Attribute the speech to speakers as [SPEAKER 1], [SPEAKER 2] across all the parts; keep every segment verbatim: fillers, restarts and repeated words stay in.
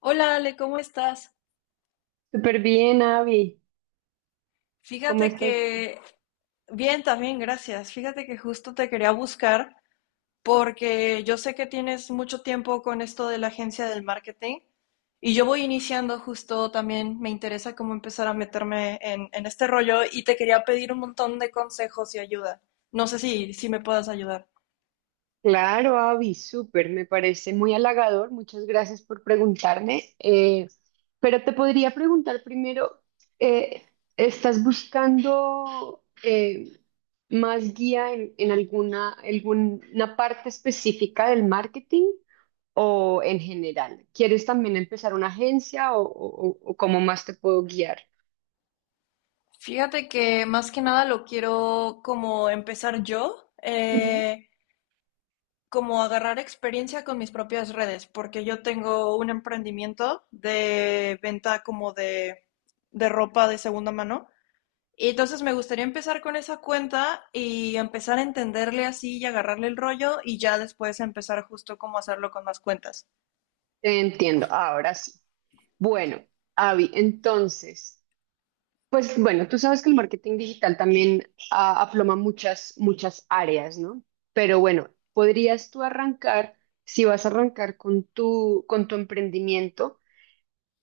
[SPEAKER 1] Hola Ale, ¿cómo estás?
[SPEAKER 2] Súper bien, Avi. ¿Cómo
[SPEAKER 1] Fíjate
[SPEAKER 2] estás tú?
[SPEAKER 1] que, bien, también, gracias. Fíjate que justo te quería buscar porque yo sé que tienes mucho tiempo con esto de la agencia del marketing y yo voy iniciando justo también, me interesa cómo empezar a meterme en, en este rollo y te quería pedir un montón de consejos y ayuda. No sé si, si me puedas ayudar.
[SPEAKER 2] Claro, Avi, súper. Me parece muy halagador. Muchas gracias por preguntarme. Eh, pero te podría preguntar primero, eh, ¿estás buscando eh, más guía en, en alguna, alguna parte específica del marketing o en general? ¿Quieres también empezar una agencia o, o- o- o cómo más te puedo guiar?
[SPEAKER 1] Fíjate que más que nada lo quiero como empezar yo.
[SPEAKER 2] Ujú.
[SPEAKER 1] Eh, como agarrar experiencia con mis propias redes, porque yo tengo un emprendimiento de venta como de, de ropa de segunda mano. Y entonces me gustaría empezar con esa cuenta y empezar a entenderle así y agarrarle el rollo y ya después empezar justo cómo hacerlo con más cuentas.
[SPEAKER 2] Entiendo, ahora sí. Bueno, Avi, entonces... Pues bueno, tú sabes que el marketing digital también ah, aploma muchas, muchas áreas, ¿no? Pero bueno, podrías tú arrancar, si vas a arrancar con tu, con tu emprendimiento,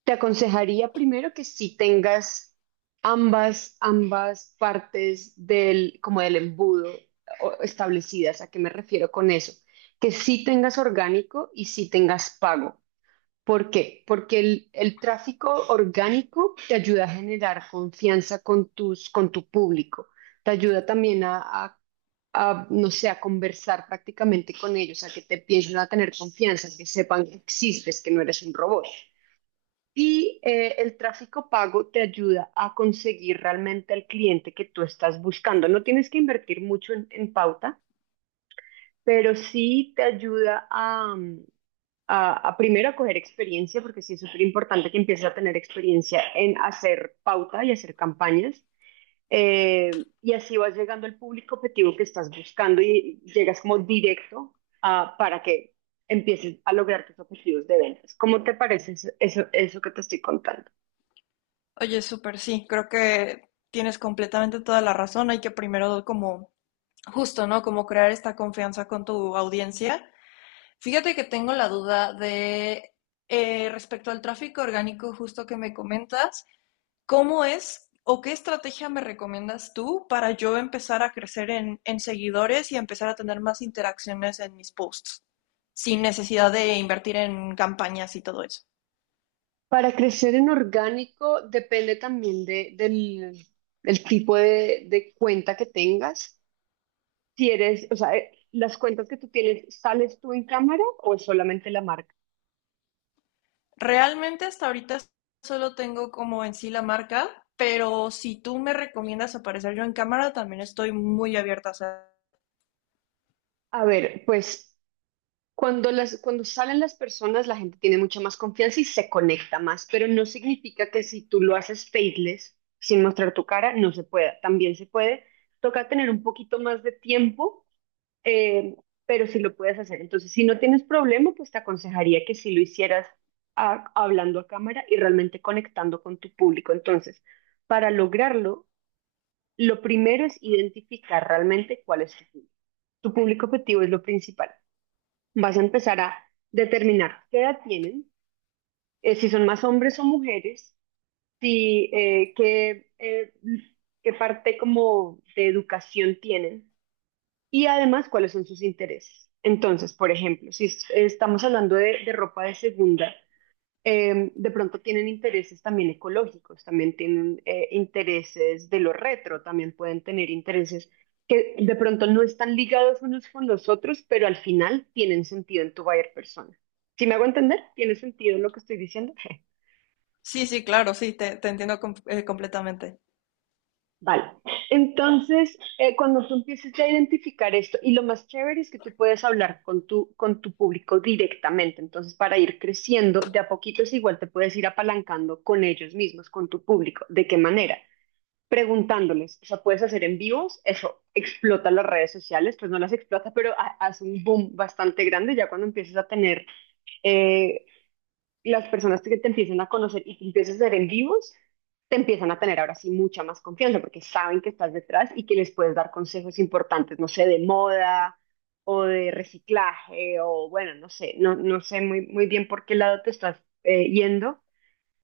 [SPEAKER 2] te aconsejaría primero que si tengas ambas, ambas partes del, como del embudo o- establecidas. ¿A qué me refiero con eso? Que sí tengas orgánico y sí tengas pago. ¿Por qué? Porque el, el tráfico orgánico te ayuda a generar confianza con tus, con tu público. Te ayuda también a, a- a, no sé, a conversar prácticamente con ellos, a que te empiecen a tener confianza, que sepan que existes, que no eres un robot. Y eh, el tráfico pago te ayuda a conseguir realmente al cliente que tú estás buscando. No tienes que invertir mucho en, en pauta, pero sí te ayuda a a, a primero a coger experiencia, porque sí es súper importante que empieces a tener experiencia en hacer pauta y hacer campañas. Eh, y así vas llegando al público objetivo que estás buscando y llegas como directo a- para que empieces a lograr tus objetivos de ventas. ¿Cómo te parece eso, eso, eso que te estoy contando?
[SPEAKER 1] Oye, súper sí, creo que tienes completamente toda la razón. Hay que primero como justo, ¿no? Como crear esta confianza con tu audiencia. Fíjate que tengo la duda de eh, respecto al tráfico orgánico justo que me comentas, ¿cómo es o qué estrategia me recomiendas tú para yo empezar a crecer en, en seguidores y empezar a tener más interacciones en mis posts sin necesidad de invertir en campañas y todo eso?
[SPEAKER 2] Para crecer en orgánico depende también de, del, del tipo de, de cuenta que tengas. Si eres, o sea, eh, las cuentas que tú tienes, ¿sales tú en cámara o es solamente la marca?
[SPEAKER 1] Realmente hasta ahorita solo tengo como en sí la marca, pero si tú me recomiendas aparecer yo en cámara, también estoy muy abierta a hacer.
[SPEAKER 2] A ver, pues cuando las, cuando salen las personas, la gente tiene mucha más confianza y se conecta más, pero no significa que si tú lo haces faceless, sin mostrar tu cara, no se pueda. También se puede. Toca tener un poquito más de tiempo, eh, pero si lo puedes hacer. Entonces, si no tienes problema, pues te aconsejaría que si lo hicieras a- hablando a cámara y realmente conectando con tu público. Entonces, para lograrlo, lo primero es identificar realmente cuál es tu público. Tu público objetivo es lo principal. Vas a empezar a determinar qué edad tienen, eh, si son más hombres o mujeres, si eh, qué, eh, qué parte como de educación tienen y además cuáles son sus intereses. Entonces, por ejemplo, si es- estamos hablando de, de ropa de segunda, eh, de pronto tienen intereses también ecológicos, también tienen eh, intereses de lo retro, también pueden tener intereses que de pronto no están ligados unos con los otros, pero al final tienen sentido en tu buyer persona. ¿Si me hago entender? ¿Tiene sentido lo que estoy diciendo?
[SPEAKER 1] Sí, sí, claro, sí, te, te entiendo com- eh, completamente.
[SPEAKER 2] Vale. Entonces, eh, cuando tú empieces a identificar esto, y lo más chévere es que tú puedes hablar con tu, con tu público directamente. Entonces, para ir creciendo, de a poquitos igual te puedes ir apalancando con ellos mismos, con tu público. ¿De qué manera? Preguntándoles. O sea, puedes hacer en vivos, eso explota las redes sociales, pues no las explota, pero hace un boom bastante grande ya cuando empiezas a tener eh, las personas que te empiezan a conocer y que empiezas a ser en vivos, te empiezan a tener ahora sí mucha más confianza porque saben que estás detrás y que les puedes dar consejos importantes, no sé, de moda o de reciclaje o bueno, no sé, no, no sé muy, muy bien por qué lado te estás eh, yendo,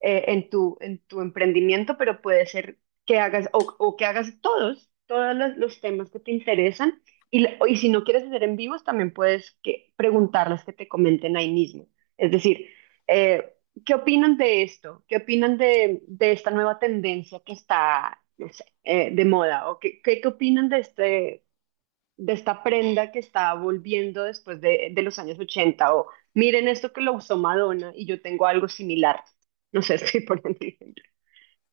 [SPEAKER 2] eh, en tu, en tu emprendimiento, pero puede ser que hagas o, o que hagas todos, todos los, los temas que te interesan. Y, la- y si no quieres hacer en vivos, también puedes que, preguntarles que te comenten ahí mismo. Es decir, eh, ¿qué opinan de esto? ¿Qué opinan de, de esta nueva tendencia que está, no sé, eh, de moda? ¿O qué, qué, qué opinan de este, de esta prenda que está volviendo después de, de los años ochenta o miren esto que lo usó Madonna y yo tengo algo similar? No sé, estoy poniendo el ejemplo.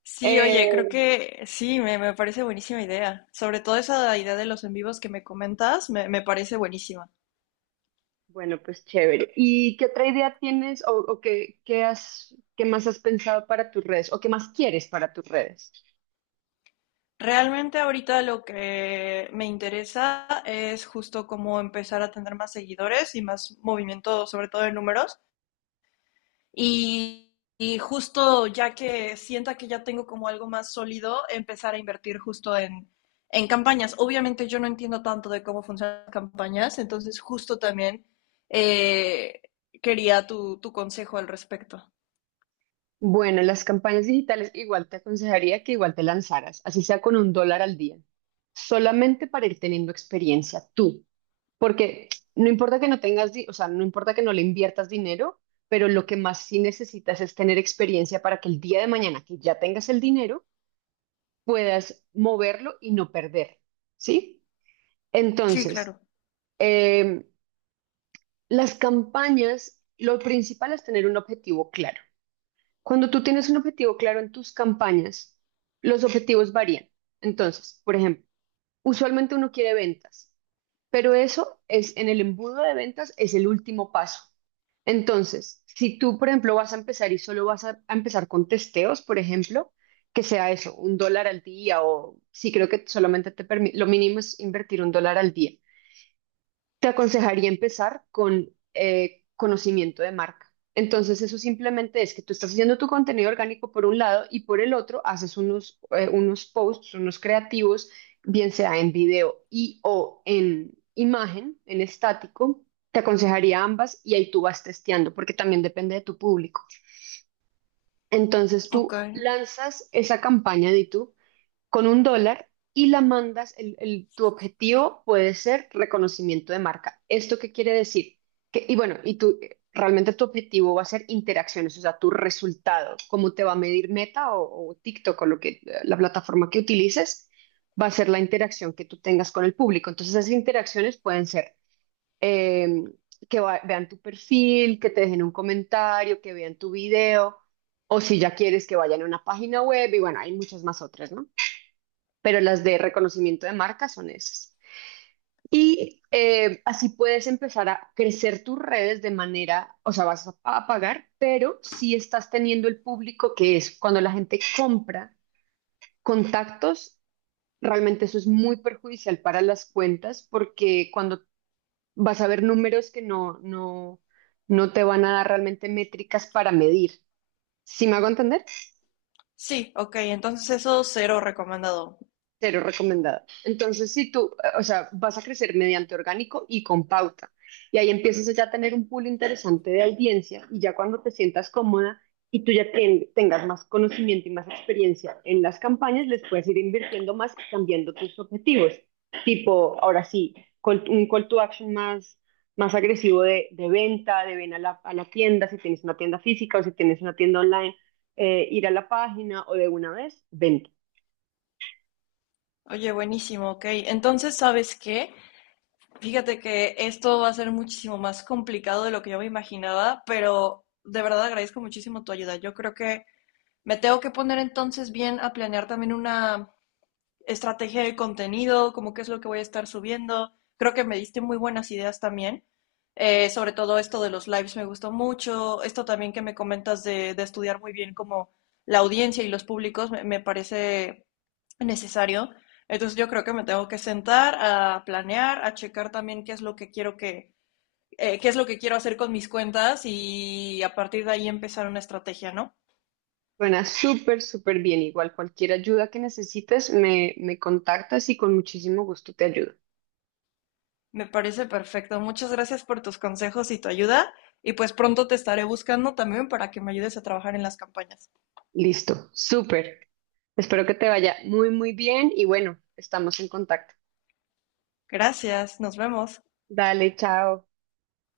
[SPEAKER 1] Sí, oye,
[SPEAKER 2] Eh,
[SPEAKER 1] creo que sí, me, me parece buenísima idea. Sobre todo esa idea de los en vivos que me comentas, me, me parece buenísima.
[SPEAKER 2] bueno, pues chévere. ¿Y qué otra idea tienes o, o qué, qué has, qué más has pensado para tus redes o qué más quieres para tus redes?
[SPEAKER 1] Realmente ahorita lo que me interesa es justo cómo empezar a tener más seguidores y más movimiento, sobre todo de números. Y, y justo ya que sienta que ya tengo como algo más sólido, empezar a invertir justo en, en campañas. Obviamente yo no entiendo tanto de cómo funcionan las campañas, entonces justo también eh, quería tu, tu consejo al respecto.
[SPEAKER 2] Bueno, las campañas digitales igual te aconsejaría que igual te lanzaras, así sea con un dólar al día, solamente para ir teniendo experiencia tú. Porque no importa que no tengas, di- o sea, no importa que no le inviertas dinero, pero lo que más sí necesitas es tener experiencia para que el día de mañana que ya tengas el dinero, puedas moverlo y no perder, ¿sí?
[SPEAKER 1] Sí,
[SPEAKER 2] Entonces,
[SPEAKER 1] claro.
[SPEAKER 2] eh, las campañas, lo principal es tener un objetivo claro. Cuando tú tienes un objetivo claro en tus campañas, los objetivos varían. Entonces, por ejemplo, usualmente uno quiere ventas. Pero eso es en el embudo de ventas, es el último paso. Entonces, si tú, por ejemplo, vas a empezar y solo vas a, a empezar con testeos, por ejemplo, que sea eso, un dólar al día o sí creo que solamente te permite, lo mínimo es invertir un dólar al día. Te aconsejaría empezar con eh, conocimiento de marca. Entonces, eso simplemente es que tú estás haciendo tu contenido orgánico por un lado y por el otro haces unos, eh, unos posts, unos creativos, bien sea en video y o en imagen, en estático. Te aconsejaría ambas y ahí tú vas testeando porque también depende de tu público. Entonces,
[SPEAKER 1] Ok.
[SPEAKER 2] tú lanzas esa campaña de YouTube con un dólar y la mandas, el, el- tu objetivo puede ser reconocimiento de marca. ¿Esto qué quiere decir? Que, y bueno, y tú, eh, realmente tu objetivo va a ser interacciones, o sea, tu resultado, cómo te va a medir Meta o, o TikTok o lo que, la plataforma que utilices, va a ser la interacción que tú tengas con el público. Entonces, esas interacciones pueden ser... eh, que va- vean tu perfil, que te dejen un comentario, que vean tu video, o si ya quieres que vayan a una página web, y bueno, hay muchas más otras, ¿no? Pero las de reconocimiento de marca son esas. Y eh, así puedes empezar a crecer tus redes de manera, o sea, vas a, a pagar, pero si estás teniendo el público que es cuando la gente compra contactos, realmente eso es muy perjudicial para las cuentas porque cuando vas a ver números que no, no, no te van a dar realmente métricas para medir. ¿Sí me hago entender?
[SPEAKER 1] Sí, ok, entonces eso cero recomendado.
[SPEAKER 2] Cero recomendada. Entonces, si tú, eh, o sea, vas a crecer mediante orgánico y con pauta. Y ahí empiezas ya a tener un pool interesante de audiencia y ya cuando te sientas cómoda y tú ya ten- tengas más conocimiento y más experiencia en las campañas, les puedes ir invirtiendo más y cambiando tus objetivos. Tipo, ahora sí, call- un call to action más, más agresivo de, de venta, de ven a la, a la tienda, si tienes una tienda física o si tienes una tienda online, eh, ir a la página o de una vez, venta.
[SPEAKER 1] Oye, buenísimo, ok. Entonces, ¿sabes qué? Fíjate que esto va a ser muchísimo más complicado de lo que yo me imaginaba, pero de verdad agradezco muchísimo tu ayuda. Yo creo que me tengo que poner entonces bien a planear también una, estrategia de contenido, como qué es lo que voy a estar subiendo. Creo que me diste muy buenas ideas también. Eh, sobre todo esto de los lives me gustó mucho. Esto también que me comentas de, de estudiar muy bien como la audiencia y los públicos me, me, parece necesario. Entonces yo creo que me tengo que sentar a planear, a checar también qué es lo que quiero que, eh, qué es lo que quiero hacer con mis cuentas y a partir de ahí empezar una estrategia, ¿no?
[SPEAKER 2] Suena súper, súper bien. Igual cualquier ayuda que necesites, me, me contactas y con muchísimo gusto te ayudo.
[SPEAKER 1] Me parece perfecto. Muchas gracias por tus consejos y tu ayuda. Y pues pronto te estaré buscando también para que me ayudes a trabajar en las campañas.
[SPEAKER 2] Listo, súper. Espero que te vaya muy, muy bien y bueno, estamos en contacto.
[SPEAKER 1] Gracias, nos vemos.
[SPEAKER 2] Dale, chao.